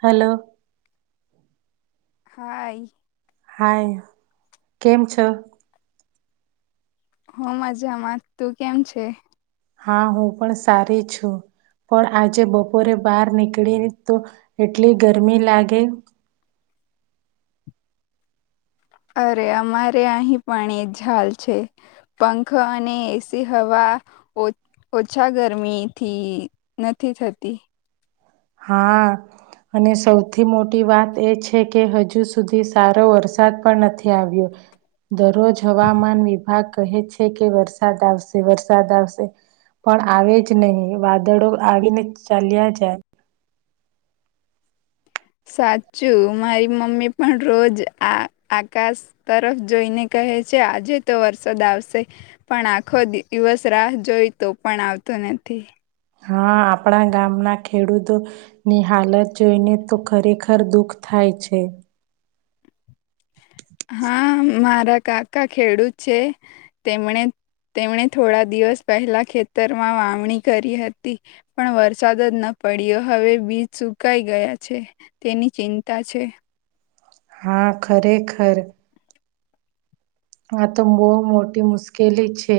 Hello. હા. Hi કેમ છ. હ મજામાં તું કેમ છે હા હું પણ સારી છું. પણ આજે બપોરે બહાર નીકળી તો એટલી ગરમી લાગે. અરે અમારે અહીં પણ એ લ છે પંખો અને એસી હવા ઓછા ગરમીથી નથી થતી. હા. અને સૌથી મોટી વાત એ છે કે હજુ સુધી સારો વરસાદ પણ નથી આવ્યો. દરરોજ હવામાન વિભાગ. કહે છે કે વરસાદ આવશે વરસાદ આવશે. પણ આવે જ નહીિ વાદળો આવીને ચાલ્યા જાય. સાચું મારી મમ્મી પણ રોજ આ આકાશ તરફ જોઈને કહે છે આજે તો વરસાદ આવશે પણ આખો દિવસ રાહ જોઈ તો પણ આવતો નથી. અનેથી [inaudible] હા આપણા ગામ ના ખેડૂતો ની હાલત જોઈને તો ખરેખર દુઃખ થાય છે હા મારા કાકા ખેડૂત છે તેમણે તેમણે થોડા દિવસ પહેલા ખેતરમાં વાવણી કરી હતી પણ વરસાદ જ ન પડીયો હવે બીજ સુકાઈ ગયા છે તેની ચિંતા છે હા ખરેખર આ તો બહુ મોટી મુશ્કેલી છે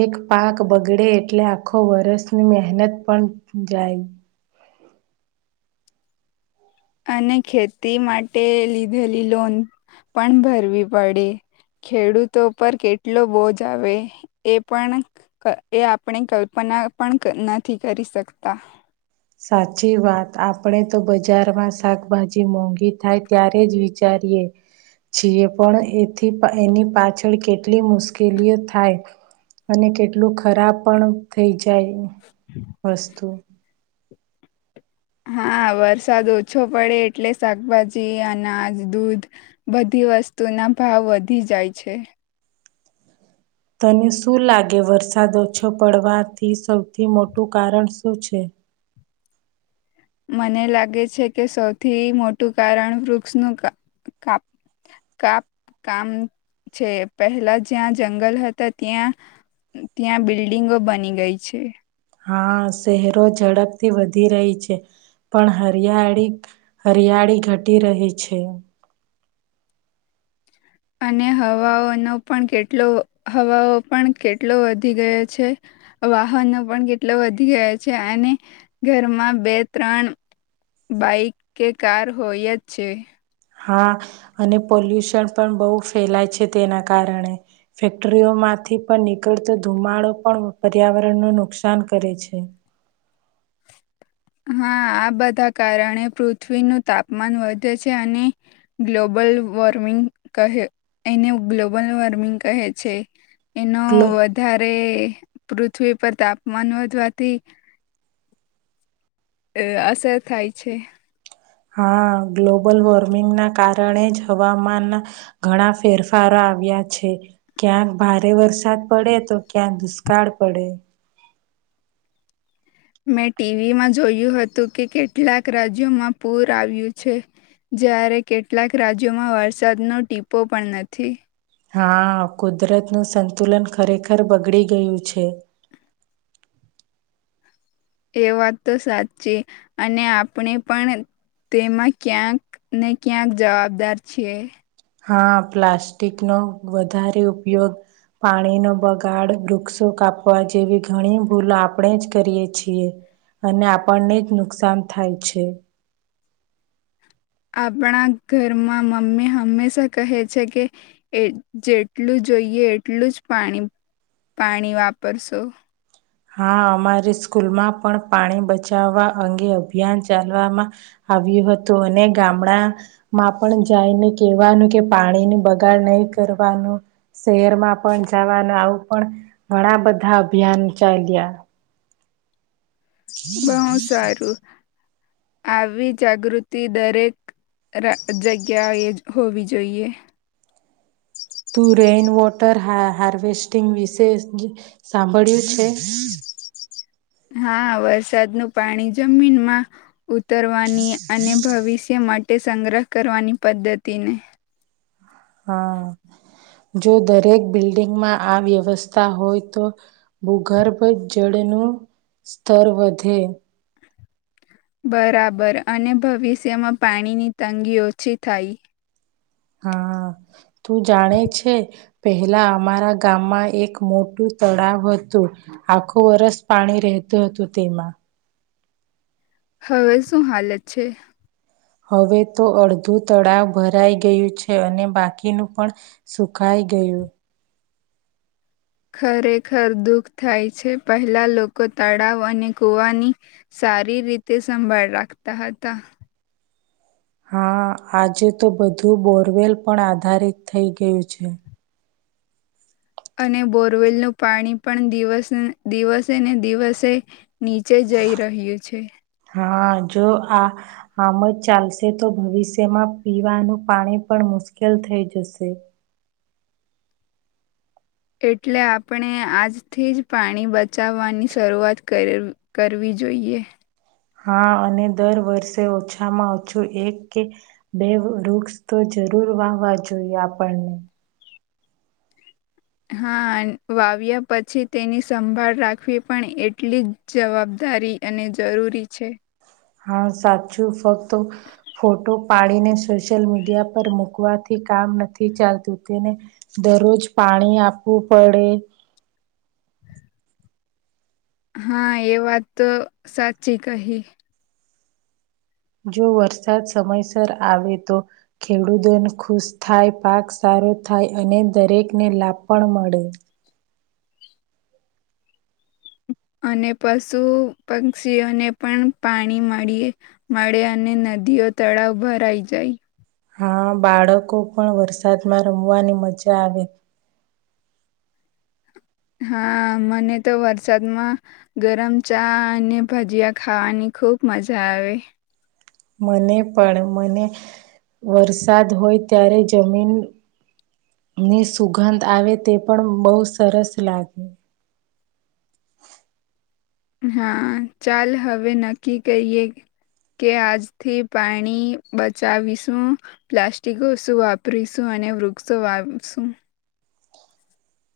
એક પાક બગડે એટલે આખો વ વરસની મહેનત પણ જાય અને ખેતી માટે લીધેલી લોન પણ ભરવી પડે ખેડૂતો પર કેટલો બોજ આવે એ પણ એ આપણે કલ્પના પણ નથી કરી શકતા સાચી વાત આપણે તો બજારમાં શાકભાજી મોંઘી થાય ત્યારે જ વિચાર કરીએ છીએ પણ એથી એની પાછળ કેટલી મુશ્કેલીઓ થાય અને કેટલું ખરાબ પણ થઈ જાય વસ્તુ હા વરસાદ ઓછો પડે એટલે શાકભાજી અનાજ દૂધ બધી વસ્તુના ભાવ વધી જાય છે તને શું લાગે વરસાદ ઓછો પડવાથી સૌથી મોટું કારણ શું છે [inaudible] મને લાગે છે કે સૌથી મોટું કારણ વૃક્ષનું કાપ કાપ કામ છે પહેલા જ્યાં જંગલ હતા ત્યાં ત્યાં બિલ્ડિંગો બની ગઈ છે હા શહેરો ઝડપથી વધી રહી છે પણ હરિયાળી હરિયા યાળી ઘટી રહી છે અને હવાઓનો પણ કેટલો હવાઓ પણ કેટલો વધી ગયો છે વાહનો પણ કેટલો વધી ગયા છે અને ઘરમાં બે ત્રણ બાઈક કે કાર હોય જ છે હા અને પોલ્યુશન પણ બહુ ફેલાય છે તેના કારણે ફેક્ટરીઓમાં માંથી પણ નીકળતો ધુમાડો પણ પર્યાવરણ નું નુકસાન કરે છે હા આ બધા કારણે પૃથ્વીનું તાપમાન વધે છે અને ગ્લોબ બલ વોર્મિંગ ક એને ગ્લોબલ વોર્મિંગ કહે છે એનો ગ્લો વધારે પૃથ્વી પર તાપમાન વધવાથી અ અસર થાય છે હા ગ્લોબલ વોર્મિંગ ના કારણે જ હવામાનના ઘણા ફેરફારો આવ્યા છે ક્યાંક ભારે વરસાદ પડે તો ક્યાંક દુષ્કાળ પડે મેં ટીવીમાં જોયું હતું કે કેટલાક રાજ્યોમાં પૂર આવ્યું છે જ્યારે કેટલાક રાજ્યોમાં વરસાદનો ટીપો પણ નથી હા કુદરતનું સંતુલન ખરેખર બગડી ગયું છે [inaudible] એ વાત તો સાચી અને આપણે પણ તેમાં ક્યાંક ને ક્યાંક જવાબદાર છે હા પ્લાસ્ટિક નો વધારે ઉપયોગ પાણીનો બગાડ વૃક્ષો કાપવા જેવી ઘણી ભૂલો આપણે જ કરીએ છીએ અને આપણને જ નુકસાન થાય છે આપણા ઘરમાં મમ્મી હંમેશા કહે છે કે જેટલું જ જોઈએ એટલું જ પાણી પાણી વાપરશો હા અમારી સ્કૂલમાં પણ પાણી બચાવવા અંગે અભિયાન ચાલવામાં આવ્યું હતું અને ગામડા માં પણ જઈને કહેવાનું કે પાણીની બગાડ નહી કરવાનું શહેરમાં પણ જવાનું આવું પણ ઘણા બધા અભિયાન ચાલીયા બહુ સારું આવી જાગૃતિ દરેક રા જગ્યાએ જ હોવી જોઈએ [inaudible] તું રેઈન વોટર હા હાર્વેસ્ટિંગ વિશે સાંભળ્યું છે. [inaudible] હા વરસાદનું પાણી જમીનમાં ઉતરવાની અને ભવિષ્ય માટે સંગ્રહ કરવાની પદ્ધતિને હા. જો દરેક બિલ્ડિંગમાં આ વ્યવસ્થા હોય તો ભૂગર્ભ જળ નું સ્તર વધે બરાબર અને ભવિષ્યમાં પાણીની તંગી ઓછી થાય હા તું જાણે છે. પહેલા અમારા ગામમાં એક મોટું તળાવ હતું આખું વર્ષ પાણી રેહ તું હતુ તેમાં હવે શું હાલત છે. હવે તો અડધું તળાવ ભરાઈ ગયું છે, અને બાકીનું પણ સુખાય ગેયુ. ખરેખર દુઃખ થાય છે, હેલા લોકો તળાવ અને કૂવાની સારી રીતે સંભાળ રાખતા હતા હા આજે તો બધું બોરવેલ પણ આધારિત થઈ ગયું છે. અને બોરવેલનું પાણી પણ દિવસે દિવસે ને દિવસે નીચે જ જઈ રહ્યું છે. હા જો આ આમ જ ચાલશે તો ભવિષ્યમાં પીવાનું પાણી પણ મુશ્કેલ થઈ જશે એટલે આપણે આજથી જ પાણી બચાવવાની શરૂઆત કર કરવી જોઈએ. હા અને દર વર્ષે ઓછામાં ઓછું એક કે બે વૃક્ષ તો જરૂર વાહવા જોઈએ આપણને હા વાવ્યા પછી તેની સંભાળ રાખવી પણ એટલી જ જવાબ દારી અને જરૂરી છે. હા સાચું ફક્ત ફોટો પાડીને સોશિયલ મીડિયા પર મુકવાથી કામ નથી ચાલતું તેને દરરોજ પાણી આપવું પડે હા એ વાત તો સાચી કહી જો વરસાદ સમયસર આવે તો ખેડૂતોને ખુશ થાય પાક સા રો થાય અને દરેક ને લાભ પણ મળે અને પશુ પક્ષીઓને પણ પાણી મળી મળે અને ન દીઓ તળાવ ભરાઈ જાય હા બાળકો પણ વરસાદમાં રમવાની મજા આવે હા મને તો વરસાદમાં ગરમ ચા અને ભજીયા ખાવાની ખુબ મજા આવે મને પણ મને વરસાદ હોય ત્યારે જમીન ની સુગંધ આવે તે પણ બહુ સરસ લાગે હ હા ચાલ હવે નક્કી કરીએ કે આજથી પાણી બચાવીશું પ્લાસ્ટિક ઓસું વાપરીશું અને વૃક્ષો વાપશું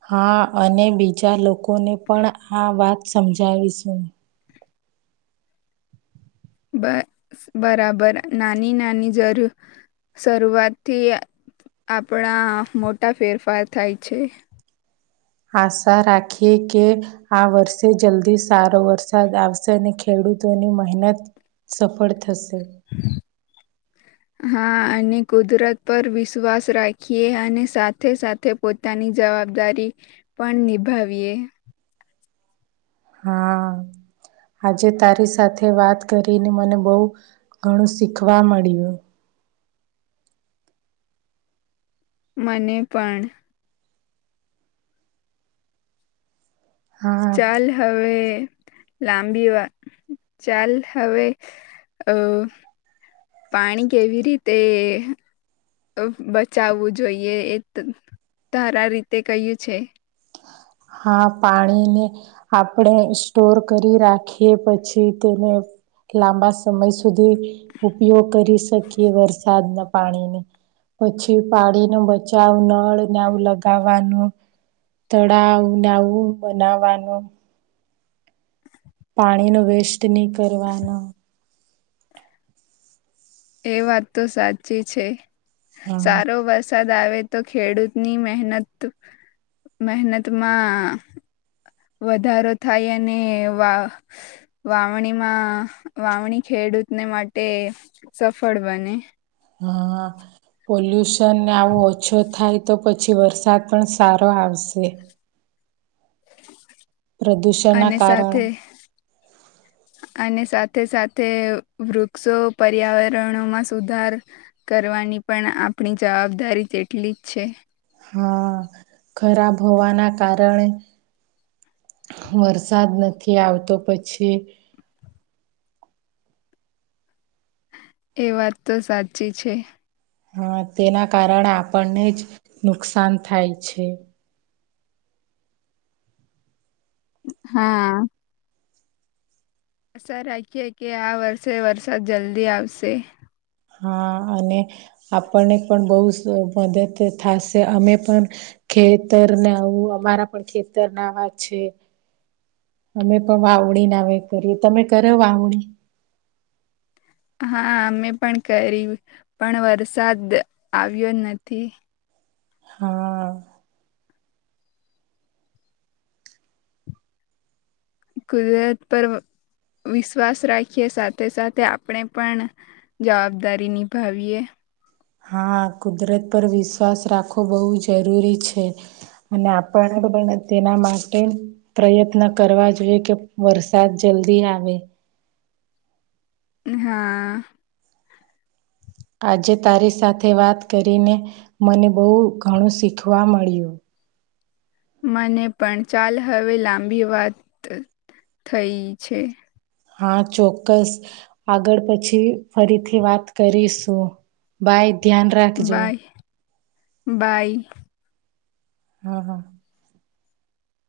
હા અને બીજા લોકોને પણ આ વાત સમજાવીશું બ બરાબર નાની નાની જરૂર શરૂઆતથી આપણા મોટા ફેરફાર થાય છે. આશા રાખીએ કે આ વર્ષે જલ્દી સારો વરસાદ આવશે ને ખેડુ ખેડૂતોની મહેનત સફળ થશે હા અને કુદરત પર વિશ્વાસ રાખીએ અને સાથે સાથે પોતાની જવાબદારી પણ નિભાવીએ [unintelligible] હા આજે તારી સાથે વાત કરીને મને બહુ ઘણું શીખવા મળ્યું મને પણ હા, ચાલ હવે લાંબી વાત ચાલ હવે અ પાણી કેવી રીતે બચાવવું જોઈએ એ ધારા રીતે કહ્યું છે હા પાણીને આપણેે સ્ટોર કરી રાખીએ પછી તેને લાંબા સમય સુધી ઉપયોગ કરી શકીએ વરસાદના પાણીને પછી પાણી ન બચાવ નળને આવ લગાવવાનું ત તાવું ના આવું બનાવવાનું પાણીનો વેસ્ટ નહી કરવાનો એ વાત તો સાચી છે હા સારો બસ વરસાદ આવે તો ખેડૂતની મહેનત મહેનતમાં વધારો થાય અને વા વાવણીમાં વાવણી ખેડ ખેડૂતને માટે સફળ બને હા પલ્યુશન આવું ઓછ થાય તો પછી વરસાદ પણ સારો આવશે અને પ્રદૂષણના કારણે સાથે અને સાથે સાથે વૃક્ષો પર્યાવરણોમાં સુધાર કરવાની પણ આપણી જવાબદારી તેટલી જ છે હા ખરાબ હોવાના કારણે વરસાદ નથી આવતો પછી એ વાત તો સાચી છે હા તેના કારણે આપણને જ નુકસાન થાય છે હા આશા રાખીએ કે આ વર્ષે વરસાદ જલ્દી આવશે હા અને આપણને પણ બહ મદદ થશે અમે પણ ખેતરને આવું અમારા પણ ખેતર નાવા છે અમે પણ વાવડી ના વ કરીએ તમે કરો વાવણી હા અમે પણ કરી પણ વરસાદ આવ્યો નથી હા કુદરત પર્વ વિશ્વાસ રાખીએ સાથે સાથે આપણે પણ જવાબદારી નિભાવીએ હા કુદરત પર વિશ્વાસ રાખવો બહુ જરૂરી છે અને આપણ બને તેના માટે પ્રયત્ન કરવા જોઈએ કે વરસાદ જલ્દી આવે હા આજે તારી સાથે વાત કરીને મને બહુ ઘણું શીખવા મળ્યું મને પણ ચાલ હવે લાંબી વાત થ થઈ છે હા ચોક્કસ આગળ પછી ફરીથી વાત કરીશું બાઈ ધ્યાન રાખજો બાય બાય હા હા